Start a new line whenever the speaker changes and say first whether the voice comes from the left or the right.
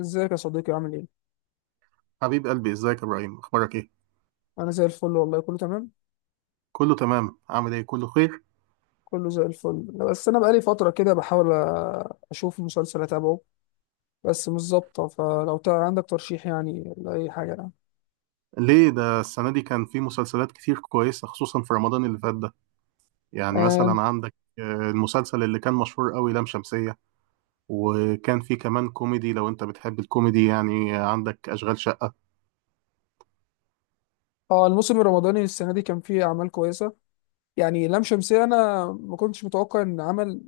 left: ازيك يا صديقي عامل ايه؟
right: حبيب قلبي، ازيك يا ابراهيم؟ اخبارك ايه؟
left: انا زي الفل والله كله تمام.
right: كله تمام، عامل ايه؟ كله خير.
left: كله زي الفل. بس انا بقالي فترة كده بحاول اشوف مسلسل اتابعه. بس مش ظابطة، فلو عندك ترشيح يعني لأي حاجة يعني.
right: ليه؟ ده السنه دي كان في مسلسلات كتير كويسه، خصوصا في رمضان اللي فات ده. يعني
left: آم،
right: مثلا عندك المسلسل اللي كان مشهور قوي لام شمسيه. وكان في كمان كوميدي، لو انت بتحب الكوميدي يعني عندك اشغال شقه.
left: اه، الموسم الرمضاني السنة دي كان فيه اعمال كويسة. يعني لام شمسية انا ما كنتش متوقع ان عمل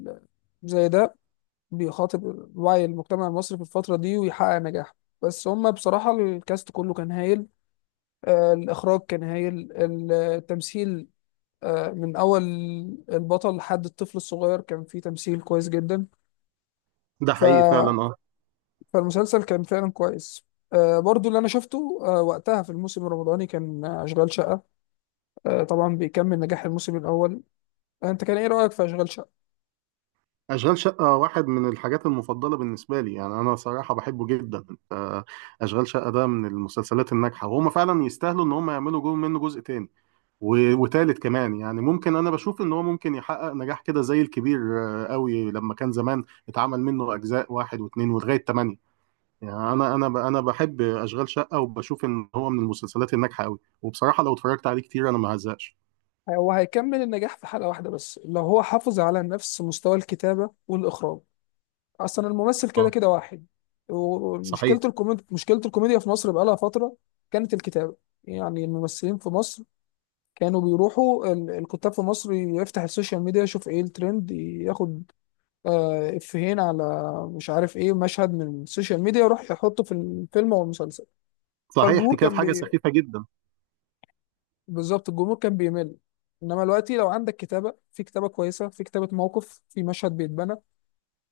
left: زي ده بيخاطب وعي المجتمع المصري في الفترة دي ويحقق نجاح. بس هما بصراحة الكاست كله كان هايل. الإخراج كان هايل، التمثيل. من أول البطل لحد الطفل الصغير كان فيه تمثيل كويس جدا.
right: ده حقيقي فعلا،
left: ف...
right: اه.
left: فالمسلسل كان فعلا كويس. برضو اللي أنا شفته وقتها في الموسم الرمضاني كان أشغال شقة. طبعا بيكمل نجاح الموسم الأول. أنت كان إيه رأيك في أشغال شقة؟
right: اشغال شقه واحد من الحاجات المفضله بالنسبه لي، يعني انا صراحه بحبه جدا. آه، اشغال شقه ده من المسلسلات الناجحه، وهم فعلا يستاهلوا ان هم يعملوا جو منه جزء تاني وتالت كمان. يعني ممكن انا بشوف ان هو ممكن يحقق نجاح كده زي الكبير قوي لما كان زمان اتعمل منه اجزاء واحد واثنين ولغايه ثمانية. يعني انا بحب اشغال شقه، وبشوف ان هو من المسلسلات الناجحه قوي، وبصراحه لو اتفرجت عليه كتير انا ما هزقش.
left: هو هيكمل النجاح في حلقة واحدة بس لو هو حافظ على نفس مستوى الكتابة والإخراج. أصلا الممثل كده
right: اه،
left: كده واحد.
right: صحيح.
left: ومشكلة الكوميديا في مصر بقالها فترة. كانت الكتابة، يعني الممثلين في مصر كانوا بيروحوا، الكتاب في مصر يفتح السوشيال ميديا يشوف ايه الترند، ياخد افيهين على، مش عارف ايه، مشهد من السوشيال ميديا يروح يحطه في الفيلم او المسلسل.
right: صحيح، دي
left: فالجمهور
right: كانت
left: كان
right: حاجه
left: بي...
right: سخيفه جدا.
left: بالظبط الجمهور كان بيمل. انما دلوقتي لو عندك كتابة، في كتابة كويسة، في كتابة موقف، في مشهد بيتبنى،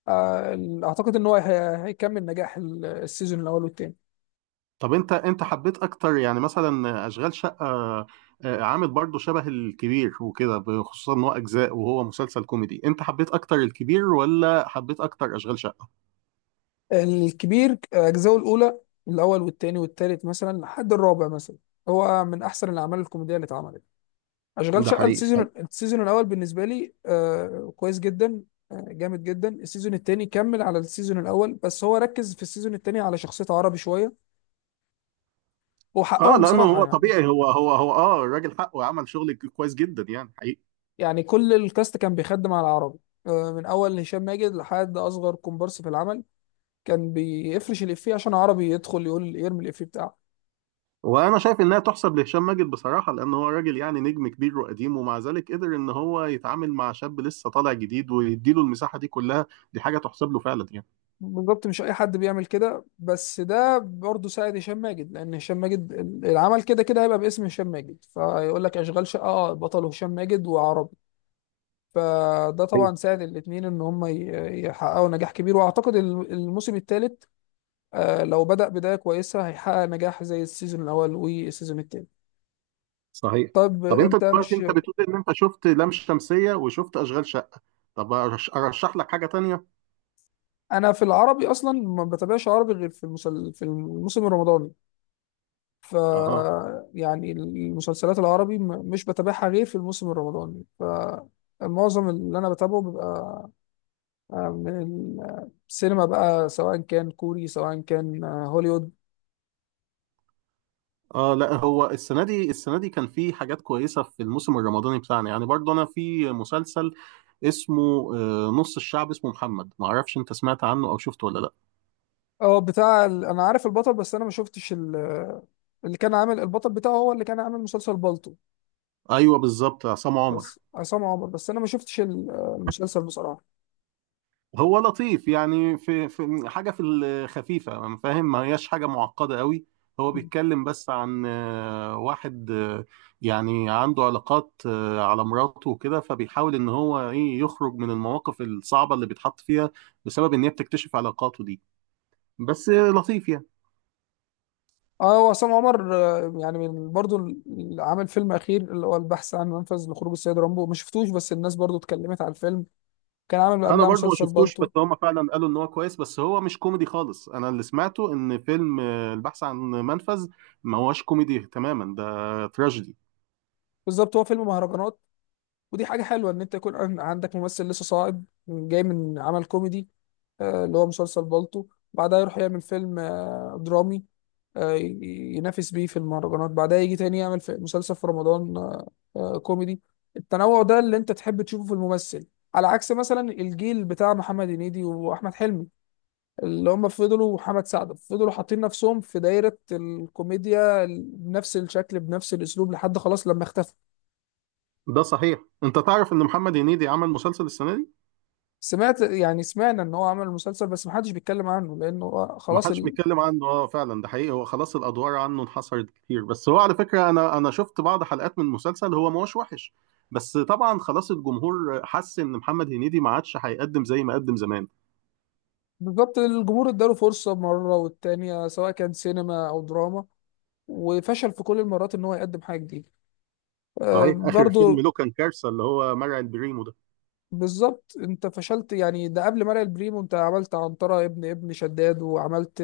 left: اعتقد ان هو هيكمل نجاح السيزون الاول والتاني.
right: طب انت حبيت اكتر يعني مثلا اشغال شقه عامل برضه شبه الكبير وكده، خصوصا ان هو اجزاء وهو مسلسل كوميدي، انت حبيت اكتر الكبير ولا حبيت اكتر اشغال شقه؟
left: الكبير اجزاءه الاولى، الاول والتاني والتالت مثلا لحد الرابع مثلا، هو من احسن الاعمال الكوميدية اللي اتعملت. اشغال
right: ده
left: شقه
right: حقيقي فعلا.
left: السيزون الاول بالنسبه لي كويس جدا. جامد جدا. السيزون التاني كمل على السيزون الاول، بس هو ركز في السيزون التاني على شخصيه عربي شويه،
right: اه،
left: وحقهم
right: لانه
left: بصراحه
right: هو
left: يعني.
right: طبيعي، هو اه الراجل حقه عمل شغل كويس جدا يعني حقيقي.
left: يعني كل الكاست كان بيخدم على عربي. من اول هشام ماجد لحد اصغر كومبارس في العمل كان بيفرش الافيه عشان عربي يدخل يقول، يرمي الافيه بتاعه.
right: وانا شايف انها تحسب لهشام ماجد بصراحه، لان هو راجل يعني نجم كبير وقديم، ومع ذلك قدر ان هو يتعامل مع شاب لسه طالع جديد ويديله المساحه دي كلها. دي حاجه تحسب له فعلا يعني.
left: بالظبط، مش اي حد بيعمل كده. بس ده برضه ساعد هشام ماجد، لان هشام ماجد العمل كده كده هيبقى باسم هشام ماجد، فيقول لك اشغال شقه، اه، بطل هشام ماجد وعربي. فده
right: صحيح.
left: طبعا ساعد الاثنين ان هم يحققوا نجاح كبير. واعتقد الموسم الثالث لو بدأ بدايه كويسه هيحقق نجاح زي السيزون الاول والسيزون الثاني.
right: صحيح.
left: طب
right: طب انت
left: انت
right: دلوقتي
left: مش.
right: انت بتقول ان انت شفت لام شمسيه وشفت اشغال شقه. طب ارشح لك حاجه تانية.
left: انا في العربي اصلا ما بتابعش عربي غير في في الموسم الرمضاني. ف
right: اها.
left: يعني المسلسلات العربي مش بتابعها غير في الموسم الرمضاني، فمعظم اللي انا بتابعه بيبقى من السينما بقى، سواء كان كوري سواء كان هوليوود.
right: اه، لا، هو السنه دي، السنه دي كان في حاجات كويسه في الموسم الرمضاني بتاعنا، يعني برضه انا في مسلسل اسمه نص الشعب، اسمه محمد، ما اعرفش انت سمعت عنه او شفته ولا لا.
left: اه، انا عارف البطل، بس انا ما شفتش اللي كان عامل البطل بتاعه هو اللي كان عامل مسلسل بالطو.
right: ايوه بالظبط، عصام عمر.
left: بس عصام عمر، بس انا ما شفتش المسلسل بصراحة.
right: هو لطيف يعني، في حاجه في الخفيفه، فاهم؟ ما هياش حاجه معقده قوي. هو بيتكلم بس عن واحد يعني عنده علاقات على مراته وكده، فبيحاول ان هو ايه يخرج من المواقف الصعبه اللي بيتحط فيها بسبب ان هي بتكتشف علاقاته دي. بس لطيف يعني.
left: اه، وعصام عمر يعني من برضو عامل فيلم اخير اللي هو البحث عن منفذ لخروج السيد رامبو، ما شفتوش، بس الناس برضو اتكلمت على الفيلم. كان عامل
right: انا
left: قبلها
right: برضو ما
left: مسلسل
right: شفتوش،
left: بالطو.
right: بس هما فعلا قالوا ان هو كويس، بس هو مش كوميدي خالص. انا اللي سمعته ان فيلم البحث عن منفذ ما هوش كوميدي تماما، ده تراجيدي.
left: بالظبط، هو فيلم مهرجانات. ودي حاجة حلوة ان انت يكون عندك ممثل لسه صاعد جاي من عمل كوميدي، اللي هو مسلسل بالطو، بعدها يروح يعمل فيلم درامي، ينافس بيه في المهرجانات، بعدها يجي تاني يعمل في مسلسل في رمضان كوميدي. التنوع ده اللي انت تحب تشوفه في الممثل، على عكس مثلا الجيل بتاع محمد هنيدي واحمد حلمي، اللي هم فضلوا، وحمد سعد فضلوا حاطين نفسهم في دايرة الكوميديا بنفس الشكل بنفس الاسلوب لحد خلاص لما اختفى.
right: ده صحيح. انت تعرف ان محمد هنيدي عمل مسلسل السنه دي؟
left: سمعت، يعني سمعنا ان هو عمل مسلسل، بس محدش بيتكلم عنه لانه هو
right: ما
left: خلاص
right: حدش بيتكلم عنه، اه فعلا ده حقيقي. هو خلاص الادوار عنه انحصرت كتير، بس هو على فكره، انا شفت بعض حلقات من المسلسل، هو ما هوش وحش. بس طبعا خلاص الجمهور حس ان محمد هنيدي ما عادش هيقدم زي ما قدم زمان.
left: بالظبط، الجمهور اداله فرصة مرة والتانية، سواء كان سينما او دراما، وفشل في كل المرات ان هو يقدم حاجه جديده.
right: صحيح. اخر فيلم
left: برضو،
right: له كان كارثه، اللي هو مرعي البريمو ده.
left: بالظبط. انت فشلت، يعني ده قبل مرق البريمو انت عملت عنترة ابن شداد، وعملت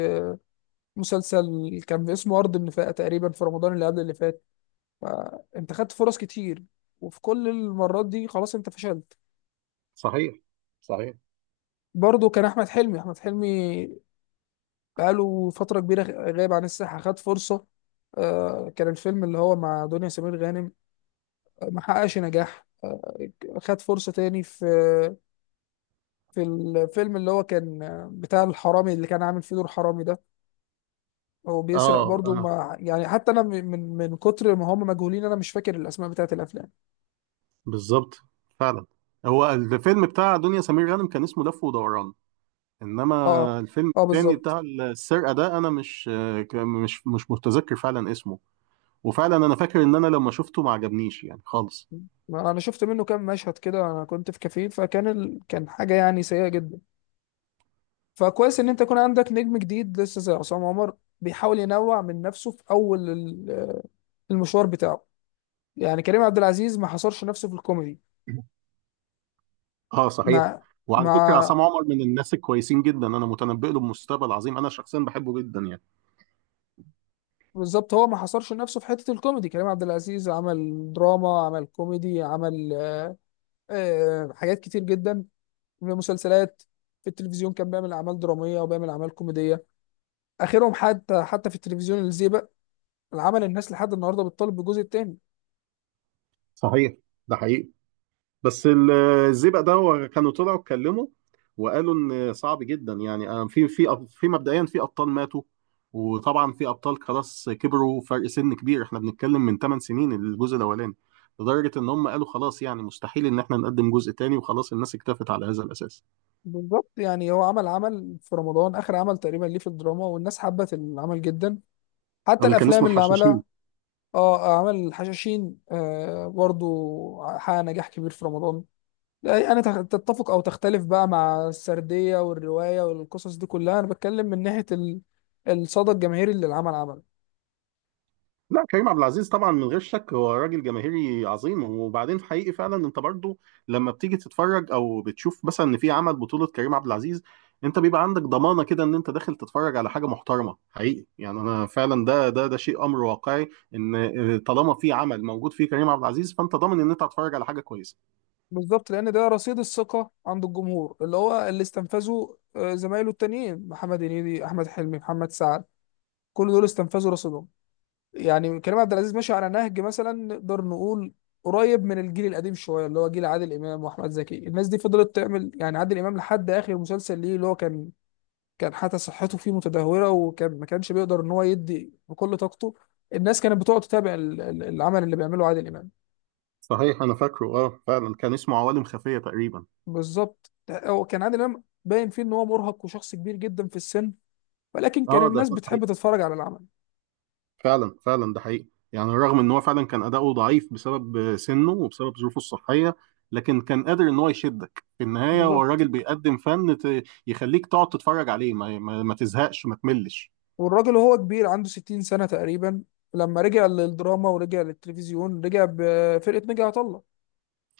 left: مسلسل كان اسمه ارض النفاق تقريبا في رمضان اللي قبل اللي فات. انت خدت فرص كتير، وفي كل المرات دي خلاص انت فشلت.
right: صحيح. صحيح.
left: برضو كان احمد حلمي بقاله فتره كبيره غايب عن الساحه. خد فرصه، كان الفيلم اللي هو مع دنيا سمير غانم، ما حققش نجاح. آه، خد فرصة تاني في في الفيلم اللي هو كان بتاع الحرامي، اللي كان عامل فيه دور حرامي ده، هو بيسرق
right: اه،
left: برضه
right: اه،
left: مع، يعني حتى انا من كتر ما هم مجهولين انا مش فاكر الاسماء بتاعت الافلام.
right: بالظبط. فعلا. هو الفيلم بتاع دنيا سمير غانم كان اسمه لف ودوران. انما
left: اه،
right: الفيلم
left: اه،
right: التاني
left: بالظبط.
right: بتاع السرقه ده، انا مش متذكر فعلا اسمه. وفعلا انا فاكر ان انا لما شفته ما عجبنيش يعني.
left: ما انا شفت منه كام مشهد كده، انا كنت في كافيه، فكان كان حاجه يعني سيئه جدا. فكويس ان انت يكون عندك نجم جديد لسه زي عصام عمر، بيحاول ينوع من نفسه في اول المشوار بتاعه. يعني كريم عبد العزيز ما حصرش نفسه في الكوميدي.
right: خالص. اه، صحيح.
left: ما ما
right: وعلى فكره عصام عمر من الناس الكويسين جدا، انا متنبئ له بمستقبل عظيم، انا شخصيا بحبه جدا يعني.
left: بالظبط، هو ما حصرش نفسه في حتة الكوميدي. كريم عبد العزيز عمل دراما، عمل كوميدي، عمل حاجات كتير جدا، في مسلسلات، في التلفزيون كان بيعمل أعمال درامية وبيعمل أعمال كوميدية. آخرهم حتى في التلفزيون الزيبق، العمل الناس لحد النهاردة بتطالب بالجزء التاني.
right: صحيح. ده حقيقي. بس الزئبق ده هو كانوا طلعوا اتكلموا وقالوا ان صعب جدا يعني، في مبدئيا في ابطال ماتوا، وطبعا في ابطال خلاص كبروا، فرق سن كبير، احنا بنتكلم من 8 سنين الجزء الاولاني. لدرجه ان هم قالوا خلاص يعني مستحيل ان احنا نقدم جزء تاني، وخلاص الناس اكتفت على هذا الاساس.
left: بالظبط، يعني هو عمل في رمضان آخر عمل تقريبا ليه في الدراما، والناس حبت العمل جدا، حتى
right: اللي كان
left: الأفلام
right: اسمه
left: اللي
right: الحشاشين.
left: عملها. اه، عمل الحشاشين، برضو حقق نجاح كبير في رمضان. لا انا تتفق او تختلف بقى مع السرديه والروايه والقصص دي كلها، انا بتكلم من ناحيه الصدى الجماهيري اللي العمل عمله.
right: لا، كريم عبد العزيز طبعا من غير شك هو راجل جماهيري عظيم. وبعدين في حقيقي فعلا، انت برضو لما بتيجي تتفرج او بتشوف مثلا ان في عمل بطولة كريم عبد العزيز، انت بيبقى عندك ضمانة كده ان انت داخل تتفرج على حاجة محترمة حقيقي يعني. انا فعلا ده شيء امر واقعي، ان طالما في عمل موجود فيه كريم عبد العزيز فانت ضامن ان انت هتتفرج على حاجة كويسة.
left: بالظبط، لان ده رصيد الثقه عند الجمهور اللي هو اللي استنفذه زمايله التانيين محمد هنيدي، احمد حلمي، محمد سعد، كل دول استنفذوا رصيدهم. يعني كريم عبد العزيز ماشي على نهج، مثلا نقدر نقول قريب من الجيل القديم شويه، اللي هو جيل عادل امام واحمد زكي، الناس دي فضلت تعمل. يعني عادل امام لحد اخر مسلسل ليه اللي هو كان، كان حتى صحته فيه متدهوره، وكان ما كانش بيقدر ان هو يدي بكل طاقته، الناس كانت بتقعد تتابع العمل اللي بيعمله عادل امام.
right: صحيح، انا فاكره، اه فعلا كان اسمه عوالم خفية تقريبا.
left: بالظبط، هو كان عادل امام باين فيه ان هو مرهق وشخص كبير جدا في السن، ولكن كان
right: اه ده
left: الناس
right: كان،
left: بتحب تتفرج على العمل.
right: فعلا فعلا ده حقيقي. يعني رغم ان هو فعلا كان اداؤه ضعيف بسبب سنه وبسبب ظروفه الصحيه، لكن كان قادر ان هو يشدك في النهايه، هو
left: بالظبط،
right: الراجل بيقدم فن يخليك تقعد تتفرج عليه ما تزهقش ما تملش.
left: والراجل وهو كبير عنده 60 سنه تقريبا، لما رجع للدراما ورجع للتلفزيون رجع بفرقه نجا عطا الله.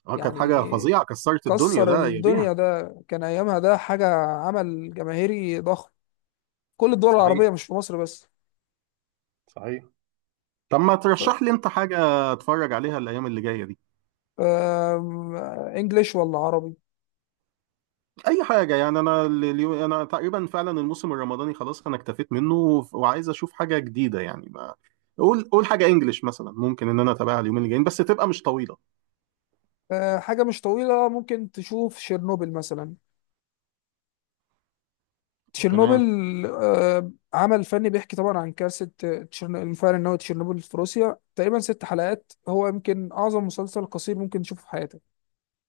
right: اه كانت حاجه
left: يعني
right: فظيعه كسرت الدنيا
left: كسر
right: ده اياميها.
left: الدنيا ده كان ايامها، ده حاجه، عمل جماهيري ضخم، كل الدول
right: صحيح.
left: العربيه، مش في مصر بس.
right: صحيح. طب ما
left: ف
right: ترشح لي انت حاجه اتفرج عليها الايام اللي جايه دي.
left: انجليش ولا عربي؟
right: اي حاجه يعني، انا انا تقريبا فعلا الموسم الرمضاني خلاص انا اكتفيت منه، وعايز اشوف حاجه جديده يعني. قول قول حاجه انجليش مثلا ممكن ان انا اتابعها اليومين الجايين، بس تبقى مش طويله.
left: حاجة مش طويلة، ممكن تشوف شيرنوبل مثلا، تشيرنوبل.
right: تمام.
left: عمل فني بيحكي طبعا عن كارثة المفاعل النووي تشيرنوبل في روسيا. تقريبا 6 حلقات. هو يمكن أعظم مسلسل قصير ممكن تشوفه في حياتك.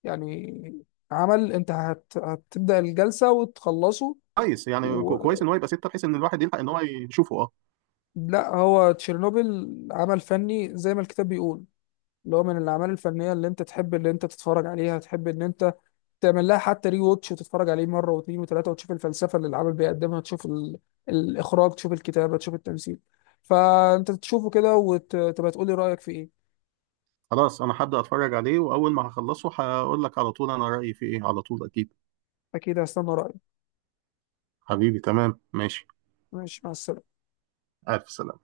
left: يعني عمل أنت هتبدأ الجلسة وتخلصه.
right: كويس يعني،
left: و...
right: كويس ان هو يبقى سته بحيث ان الواحد يلحق ان هو يشوفه، اه.
left: لا، هو تشيرنوبل عمل فني زي ما الكتاب بيقول، اللي هو من الأعمال الفنية اللي أنت تحب، اللي أنت تتفرج عليها تحب إن أنت تعمل لها حتى ري ووتش، وتتفرج عليه مره واثنين وثلاثه، وتشوف الفلسفه اللي العمل بيقدمها، تشوف الاخراج، تشوف الكتابه، تشوف التمثيل. فانت تشوفه كده وتبقى تقول لي رايك في ايه.
right: خلاص انا هبدا اتفرج عليه، واول ما هخلصه هقول لك على طول انا رايي فيه ايه على طول اكيد.
left: اكيد هستنى رايك.
right: حبيبي تمام ماشي.
left: ماشي، مع السلامه.
right: الف سلامه.